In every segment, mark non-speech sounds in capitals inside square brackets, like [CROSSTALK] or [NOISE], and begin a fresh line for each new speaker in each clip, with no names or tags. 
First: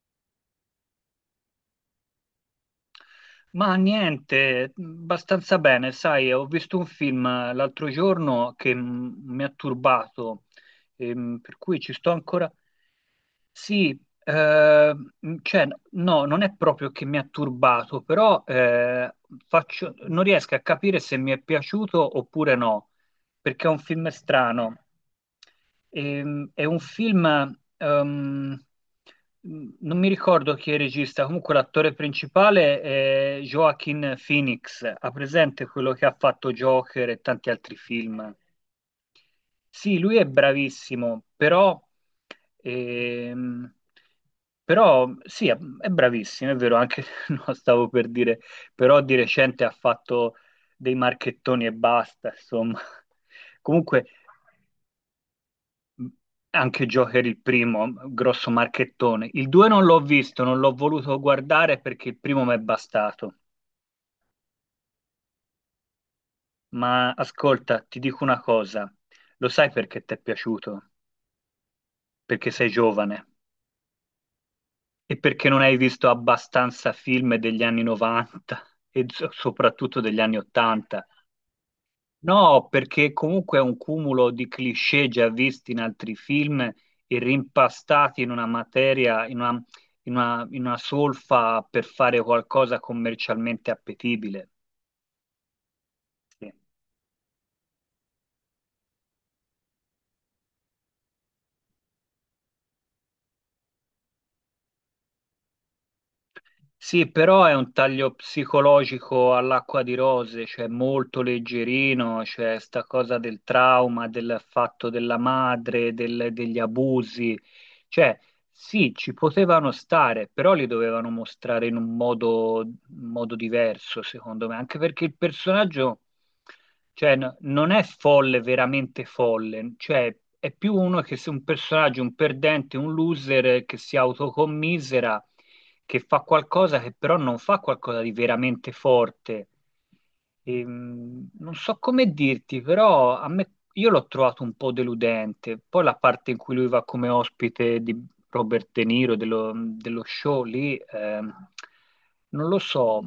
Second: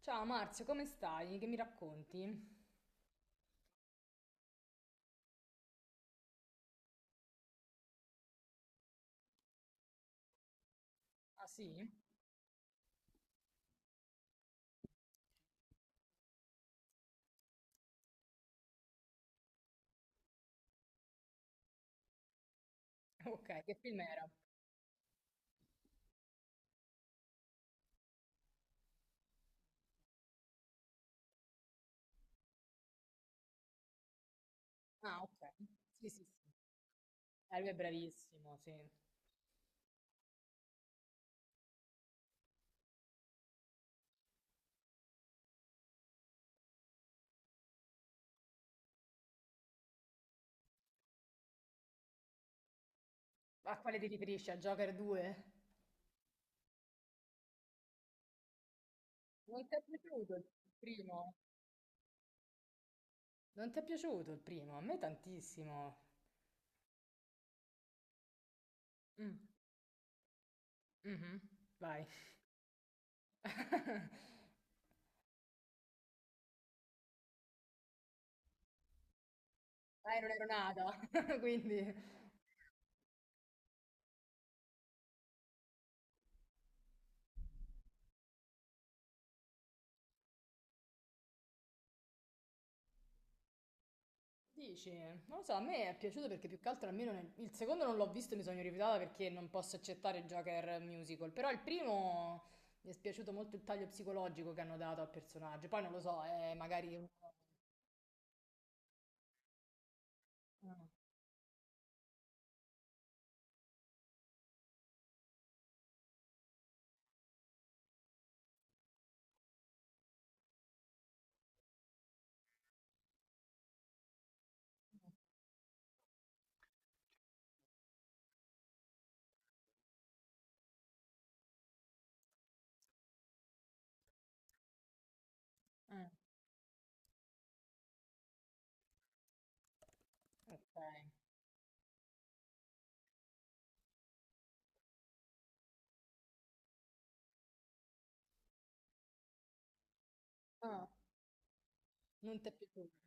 Ciao Marzio, come stai? Che mi racconti?
Ma niente, abbastanza bene, sai, ho visto un film l'altro giorno che mi ha turbato,
Ah
per cui
sì?
ci sto ancora, sì, ehm, cioè, no, non è proprio che mi ha turbato, però non riesco a capire se mi è piaciuto oppure no,
Ok,
perché è
che
un
film
film
era?
strano. È un film, ehm, non mi ricordo chi è il regista, comunque l'attore principale è Joaquin Phoenix, ha
Ah, ok.
presente quello che
Sì,
ha
sì, sì.
fatto Joker e tanti
Lui è
altri film?
bravissimo, sì.
Sì, lui è bravissimo, ehm, però sì, è bravissimo, è vero, anche [LAUGHS] no, stavo per dire, però di recente ha fatto dei marchettoni e basta, insomma.
A quale ti
Comunque,
riferisci? A Joker 2?
mh, anche Joker il primo, grosso marchettone. Il
Non
2
ti è
non l'ho
piaciuto
visto,
il
non l'ho voluto
primo?
guardare perché il primo mi è bastato.
Non ti è piaciuto il primo? A me tantissimo.
Ma ascolta, ti dico una cosa,
Mm.
lo sai perché ti è piaciuto?
Mhm. Vai.
Perché sei giovane.
[LAUGHS]
E perché non hai visto abbastanza film degli anni 90 e soprattutto
Dai,
degli
non
anni
ero
80?
nata, [LAUGHS] quindi...
No, perché comunque è un cumulo di cliché già visti in altri film e rimpastati in una materia, in una solfa per fare qualcosa commercialmente appetibile.
Dici, non lo so, a me è piaciuto perché
Sì.
più che altro almeno il secondo non l'ho visto, e mi sono rifiutata perché non posso accettare Joker musical, però il primo mi è piaciuto molto il taglio psicologico che hanno dato al personaggio, poi non lo so, è magari...
Sì, però è un taglio psicologico all'acqua di rose, cioè
Eh,
molto leggerino, cioè sta cosa del trauma, del fatto della madre, degli abusi. Cioè, sì, ci potevano stare, però li dovevano mostrare in un modo diverso, secondo me, anche perché il personaggio. Cioè, non è folle, veramente folle, cioè è più uno che se un personaggio, un perdente, un loser che si autocommisera, che
eh,
fa qualcosa che però non fa qualcosa di veramente forte.
ok.
Non so come dirti, però a me, io l'ho trovato un po' deludente. Poi la parte in cui lui va come ospite di Robert De Niro, dello show lì,
Ah, non ti
non
è
lo
piaciuto?
so.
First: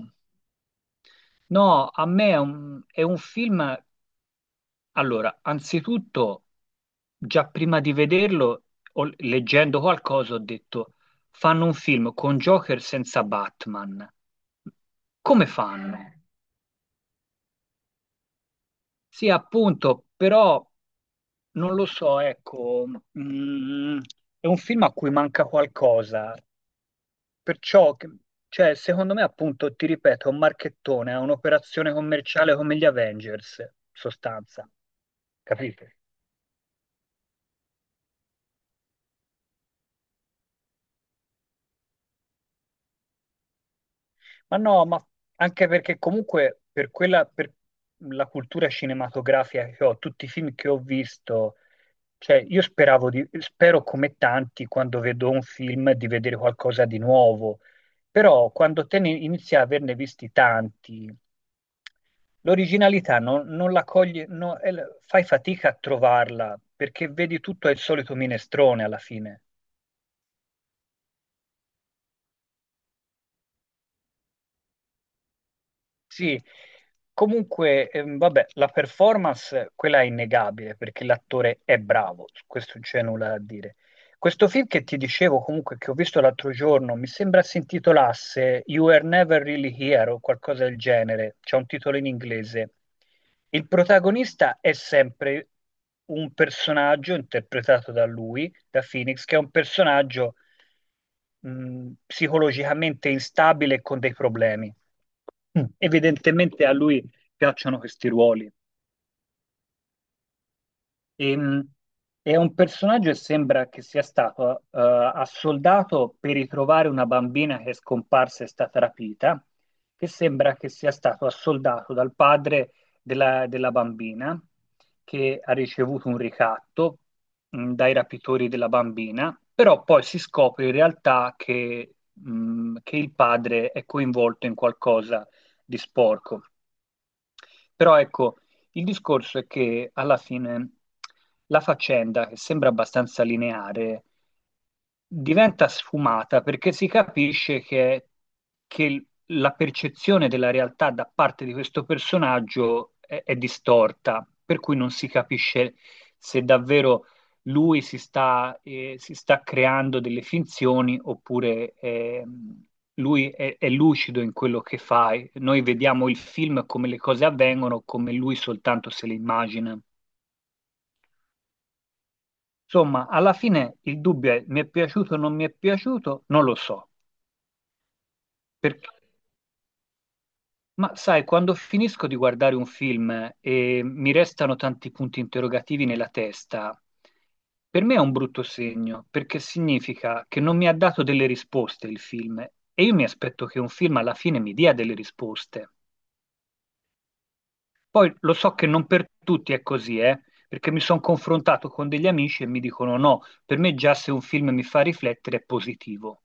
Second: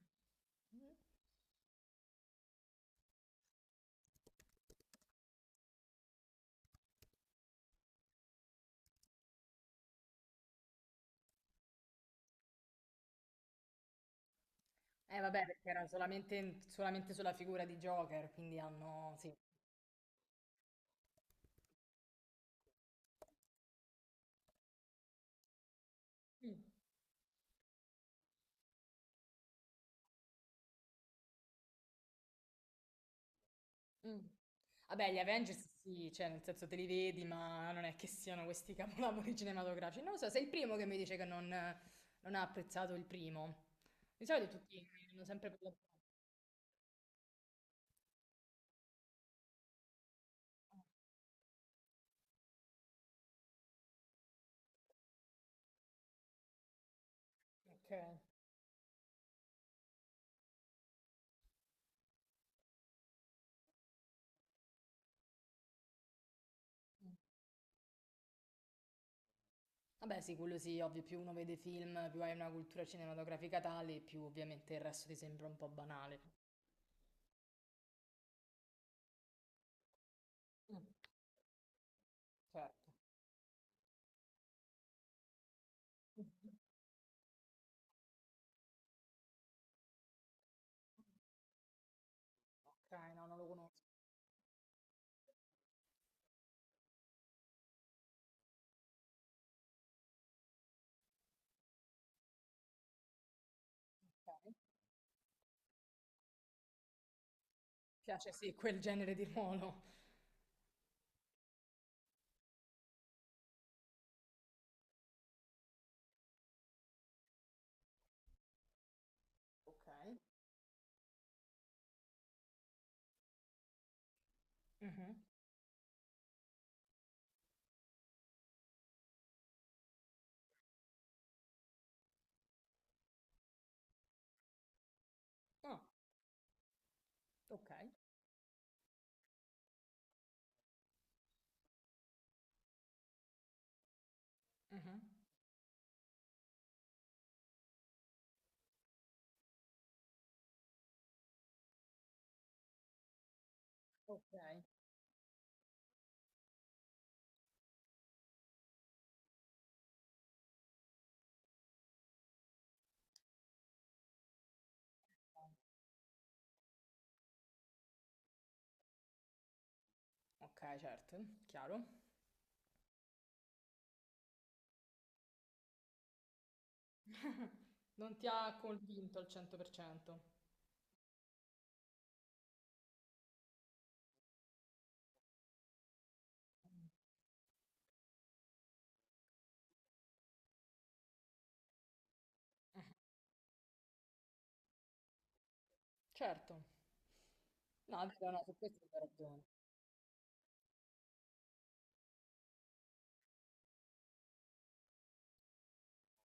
No, a me è un film allora, anzitutto, già prima di vederlo, leggendo qualcosa, ho detto, fanno un film con Joker senza Batman.
Eh vabbè,
Come
perché era
fanno?
solamente sulla figura di Joker, quindi hanno...
Sì,
Sì.
appunto, però non lo so, ecco, mm, è un film a cui manca qualcosa,
Mm.
perciò, cioè, secondo me, appunto, ti ripeto, è un marchettone, è un'operazione commerciale come gli Avengers, in
Mm.
sostanza,
Vabbè, gli Avengers
capito?
sì, cioè nel senso te li vedi, ma non è che siano questi capolavori [LAUGHS] cinematografici. Non lo so, sei il primo che mi dice che non, non ha apprezzato il primo. Di solito
Ma
tutti
no, ma
hanno sempre
anche
parlato.
perché comunque per quella, per la cultura cinematografica che ho, tutti i film che ho visto, cioè io speravo di, spero come tanti quando vedo un film di vedere qualcosa di nuovo,
Ok.
però quando te ne inizi a averne visti tanti, l'originalità non la coglie, no, è fai fatica a trovarla perché
Mm.
vedi tutto è il solito minestrone alla fine.
Vabbè, sì, quello sì, ovvio, più uno vede film, più hai una cultura cinematografica tale, più ovviamente il resto ti sembra un po' banale.
Sì, comunque, vabbè, la performance, quella è innegabile
Mm.
perché l'attore è bravo, su questo
Certo.
non c'è nulla da dire. Questo film che ti dicevo comunque che ho visto
Mhm.
l'altro giorno, mi sembra si intitolasse You Were Never Really Here o qualcosa del genere, c'è un titolo in inglese.
Ok, no, non lo
Il
conosco.
protagonista è sempre un personaggio interpretato da lui, da Phoenix, che è un personaggio psicologicamente instabile e con dei
Ok.
problemi. Evidentemente a lui piacciono questi
Piace
ruoli.
sì, quel genere di ruolo.
Ehm, è un personaggio che sembra che sia stato assoldato per ritrovare una bambina che è scomparsa e è stata rapita, che
Ok.
sembra che sia stato assoldato dal padre della bambina,
Mhm.
che ha ricevuto un ricatto dai rapitori della bambina, però poi si scopre in realtà che il padre è coinvolto in qualcosa di
Ah,
sporco.
ok.
Però ecco, il discorso è che alla fine la faccenda, che sembra abbastanza lineare,
Mhm.
diventa sfumata perché si capisce che la percezione della realtà da parte di questo personaggio è distorta,
Ok.
per cui non si capisce se davvero lui si sta creando delle finzioni oppure, lui è lucido in quello che fa. E noi vediamo il film come le cose avvengono, come lui soltanto se le immagina.
Ok, certo, chiaro.
Insomma, alla fine il dubbio è mi è piaciuto o non mi è piaciuto? Non lo so.
Non ti ha
Perché-
convinto al 100%.
ma sai, quando finisco di guardare un film e mi restano tanti punti interrogativi nella testa, per me è un brutto segno, perché significa che non mi ha dato delle risposte il film e io mi aspetto che un film alla fine mi dia delle risposte.
Certo. No, è
Poi
vero,
lo
no, su
so che
questo
non
hai
per
ragione.
tutti è così, perché mi sono confrontato con degli amici e mi dicono no, per me già se un film mi fa riflettere è positivo.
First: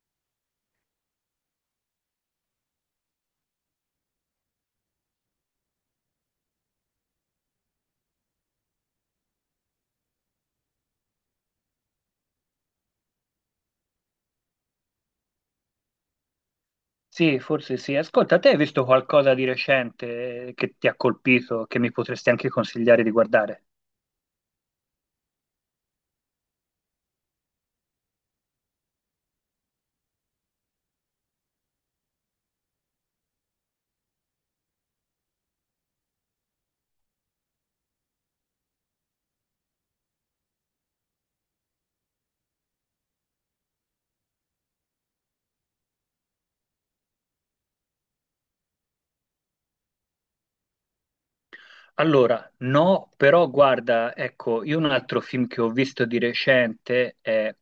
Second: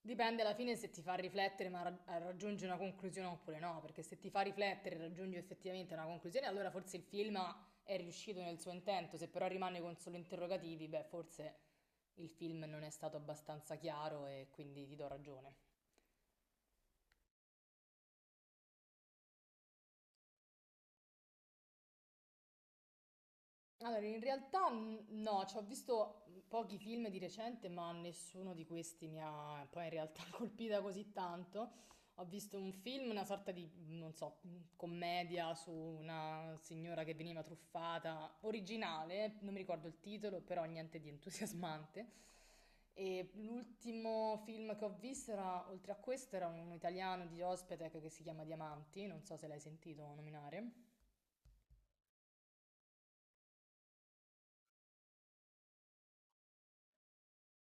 Dipende alla fine se ti fa riflettere ma raggiungi una conclusione oppure no, perché se ti fa riflettere e raggiungi effettivamente una conclusione, allora forse il film è riuscito nel suo intento, se però rimane con solo interrogativi, beh, forse il film non è stato abbastanza chiaro e quindi ti do ragione.
Sì, forse sì. Ascolta, te hai visto qualcosa di recente che ti ha colpito, che mi potresti anche consigliare di guardare?
Allora, in realtà no, ci ho visto pochi film di recente, ma nessuno di questi mi ha poi in realtà [LAUGHS] colpita così tanto. Ho visto un film, una sorta di, non so, commedia su una signora che veniva truffata, originale, non mi ricordo il titolo, però niente di entusiasmante. E l'ultimo film che ho visto era, oltre a questo, era un italiano di Ospetec che si chiama Diamanti, non so se l'hai sentito nominare.
Allora, no, però guarda, ecco, io un altro film che ho visto di recente è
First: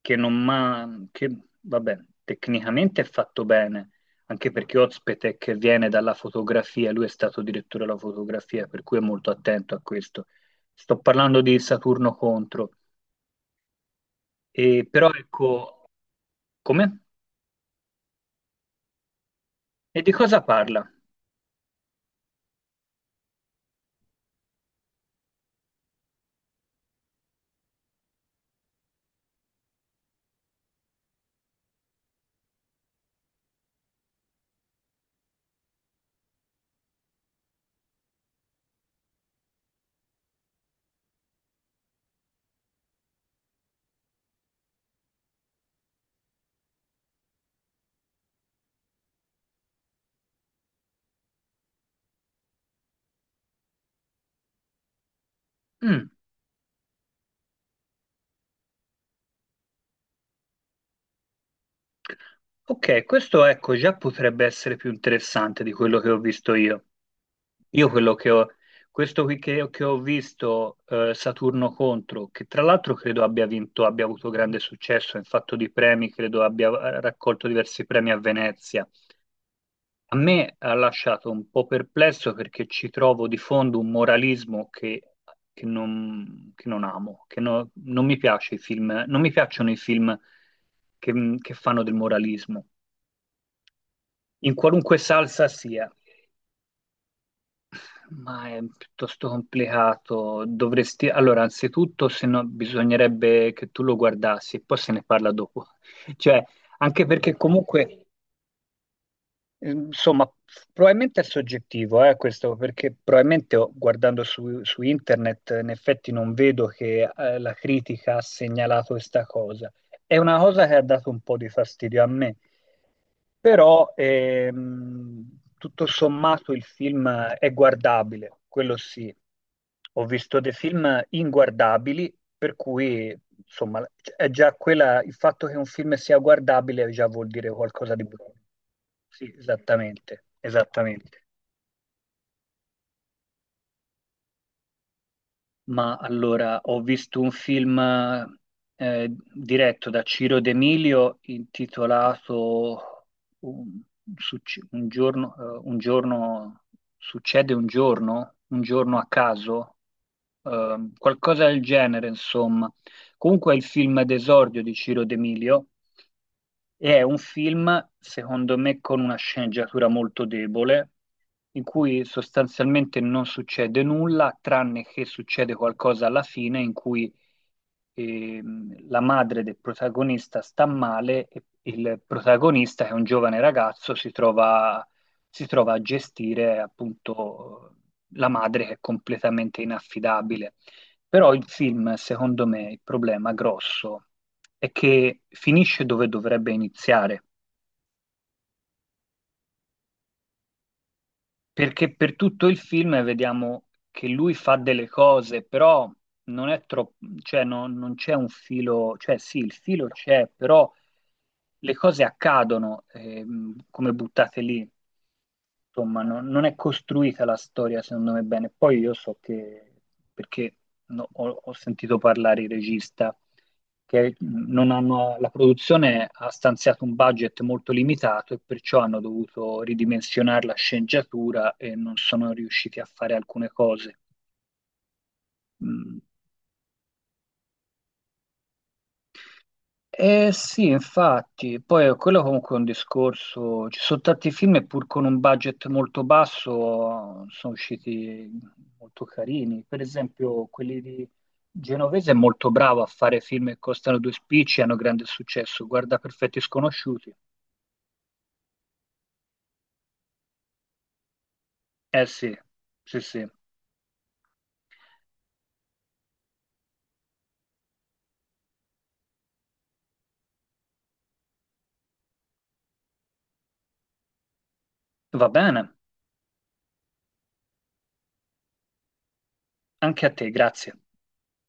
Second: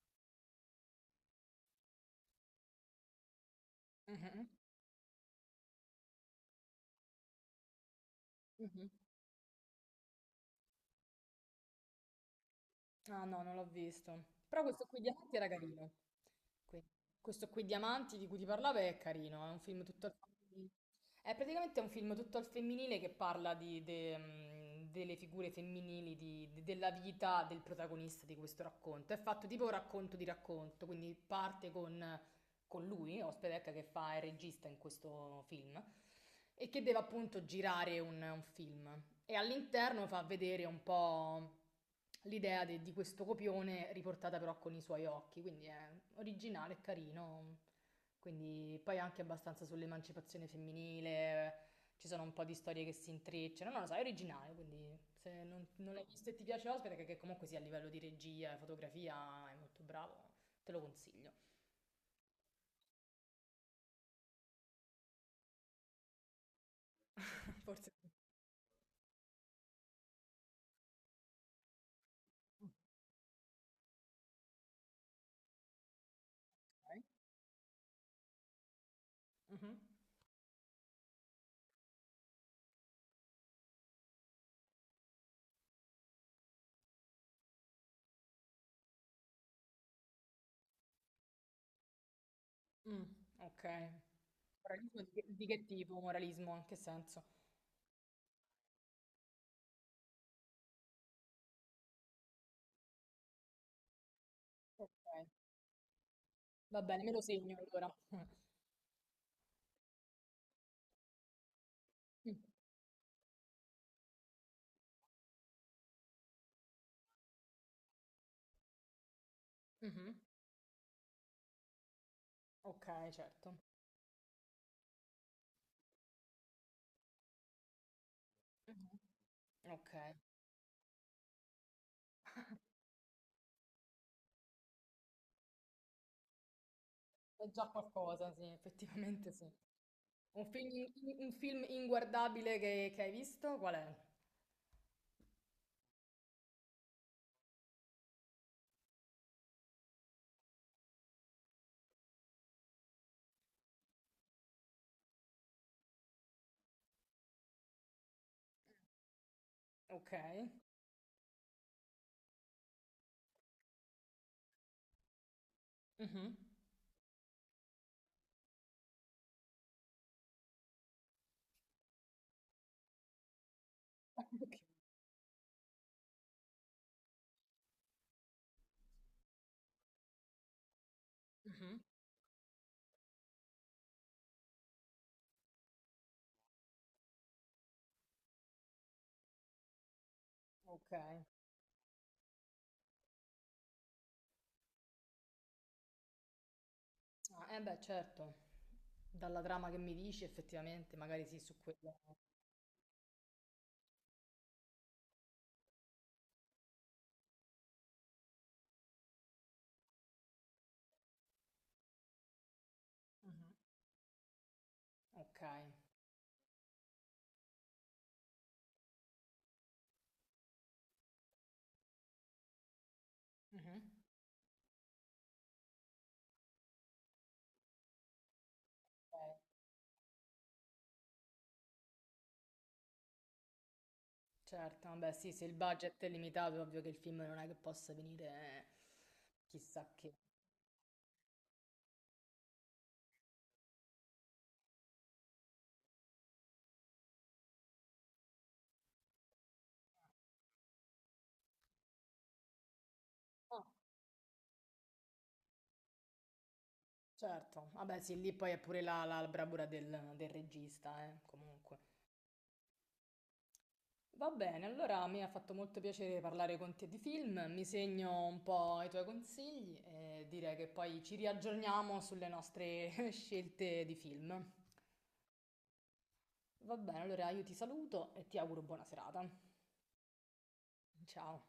che non ma che vabbè, tecnicamente è fatto bene,
Mhm,
anche perché Ozpete che viene dalla fotografia, lui è stato direttore della fotografia, per
mhm.
cui è molto attento a questo. Sto parlando di Saturno Contro,
Ah no, non l'ho visto. Però questo qui
però
Diamanti era
ecco,
carino. Que-
come?
Questo qui Diamanti di cui ti parlavo è carino, è un film
E
tutto
di
al
cosa
femminile.
parla?
È praticamente un film tutto al femminile che parla delle figure femminili, della vita del protagonista di questo racconto. È fatto tipo un racconto di racconto, quindi parte con lui, Ospedecca, che fa il regista in questo film, e che deve appunto girare un film. E all'interno fa vedere un po' l'idea di questo copione riportata però con i suoi occhi, quindi è originale e carino. Quindi poi anche abbastanza sull'emancipazione femminile, ci sono un po' di storie che si intrecciano, non lo so, è originale, quindi se non, non l'hai
Mm.
visto e ti piace Ospite, che comunque sia a livello di regia e fotografia è molto bravo, te lo consiglio.
Ok, questo ecco già potrebbe essere più interessante di quello che ho visto io.
[LAUGHS]
Io
Forse.
quello che ho, questo qui che ho visto, Saturno contro, che tra l'altro credo abbia vinto, abbia avuto grande successo in fatto di premi, credo abbia
Ok.
raccolto diversi premi a Venezia.
Mhm.
A me ha lasciato un po' perplesso perché ci trovo di fondo un moralismo che non, che non amo, che no- non mi piace i film, non mi piacciono i film che che fanno del moralismo
Mm. Ok.
in qualunque
Moralismo di
salsa
che
sia,
tipo? Moralismo, in che senso?
ma è piuttosto complicato. Dovresti, allora, anzitutto, se no, bisognerebbe che tu lo guardassi e poi
Ok.
se ne parla dopo. [LAUGHS] Cioè,
Va bene,
anche
me lo
perché
segno allora.
comunque,
Mh.
insomma, probabilmente è soggettivo, questo, perché probabilmente oh, guardando su internet, in effetti non vedo che la critica ha segnalato questa cosa.
Mh-mh.
È una cosa che ha dato un po' di fastidio a me.
Okay, certo.
Però tutto sommato il film è guardabile, quello
Mh-mh.
sì. Ho
Okay.
visto dei film inguardabili, per cui insomma è già quella, il fatto che un film sia guardabile già vuol
È
dire
già
qualcosa di
qualcosa,
buono.
sì, effettivamente
Sì,
sì.
esattamente,
Un film in in
esattamente.
un film inguardabile che hai visto qual è?
Ma allora, ho visto un film diretto da Ciro D'Emilio intitolato Un, succe- un giorno- succede un giorno a caso,
Okay.
qualcosa del genere, insomma. Comunque è il film d'esordio di Ciro D'Emilio
Mh-mh.
e è un film, secondo me, con una sceneggiatura molto debole, in cui sostanzialmente non succede nulla,
Okay.
tranne che succede qualcosa alla fine in cui la madre del protagonista sta male e
Mh-mh.
il protagonista, che è un giovane ragazzo, si trova, a gestire appunto la madre che è completamente inaffidabile.
Okay.
Però il film, secondo me, il problema grosso è che finisce dove dovrebbe iniziare,
Ah, eh beh, certo. Dalla trama che mi dici effettivamente magari sì, su quello
perché per tutto il film vediamo che lui fa delle cose, però non è troppo, cioè non c'è un filo, cioè sì, il filo c'è, però le cose accadono
mh-mh.
come buttate lì.
Okay.
Insomma, non è costruita la storia, secondo me, bene. Poi io so che, perché no, ho sentito parlare il regista,
Mh-mh.
che non hanno, la produzione ha stanziato un budget molto limitato e perciò hanno
Okay,
dovuto ridimensionare la sceneggiatura e non sono riusciti a fare alcune cose.
certo. Vabbè sì, se il budget
Mm,
è limitato è ovvio che il film non è che possa venire chissà che.
eh sì, infatti, poi quello comunque è un discorso, ci sono tanti film e pur con un budget molto basso sono usciti molto carini, per esempio quelli di Genovese è molto bravo a fare film che
Ah,
costano due spicci e hanno grande successo, guarda Perfetti Sconosciuti.
certo, vabbè sì, lì poi è pure la bravura del regista, comunque.
Eh sì, sì sì,
Va bene, allora mi ha fatto molto piacere parlare con te di film, mi segno un po' i tuoi consigli e direi che poi ci riaggiorniamo sulle nostre [LAUGHS] scelte di film.
va bene,
Va bene, allora io ti saluto e ti auguro buona serata.
anche a te, grazie.
Ciao.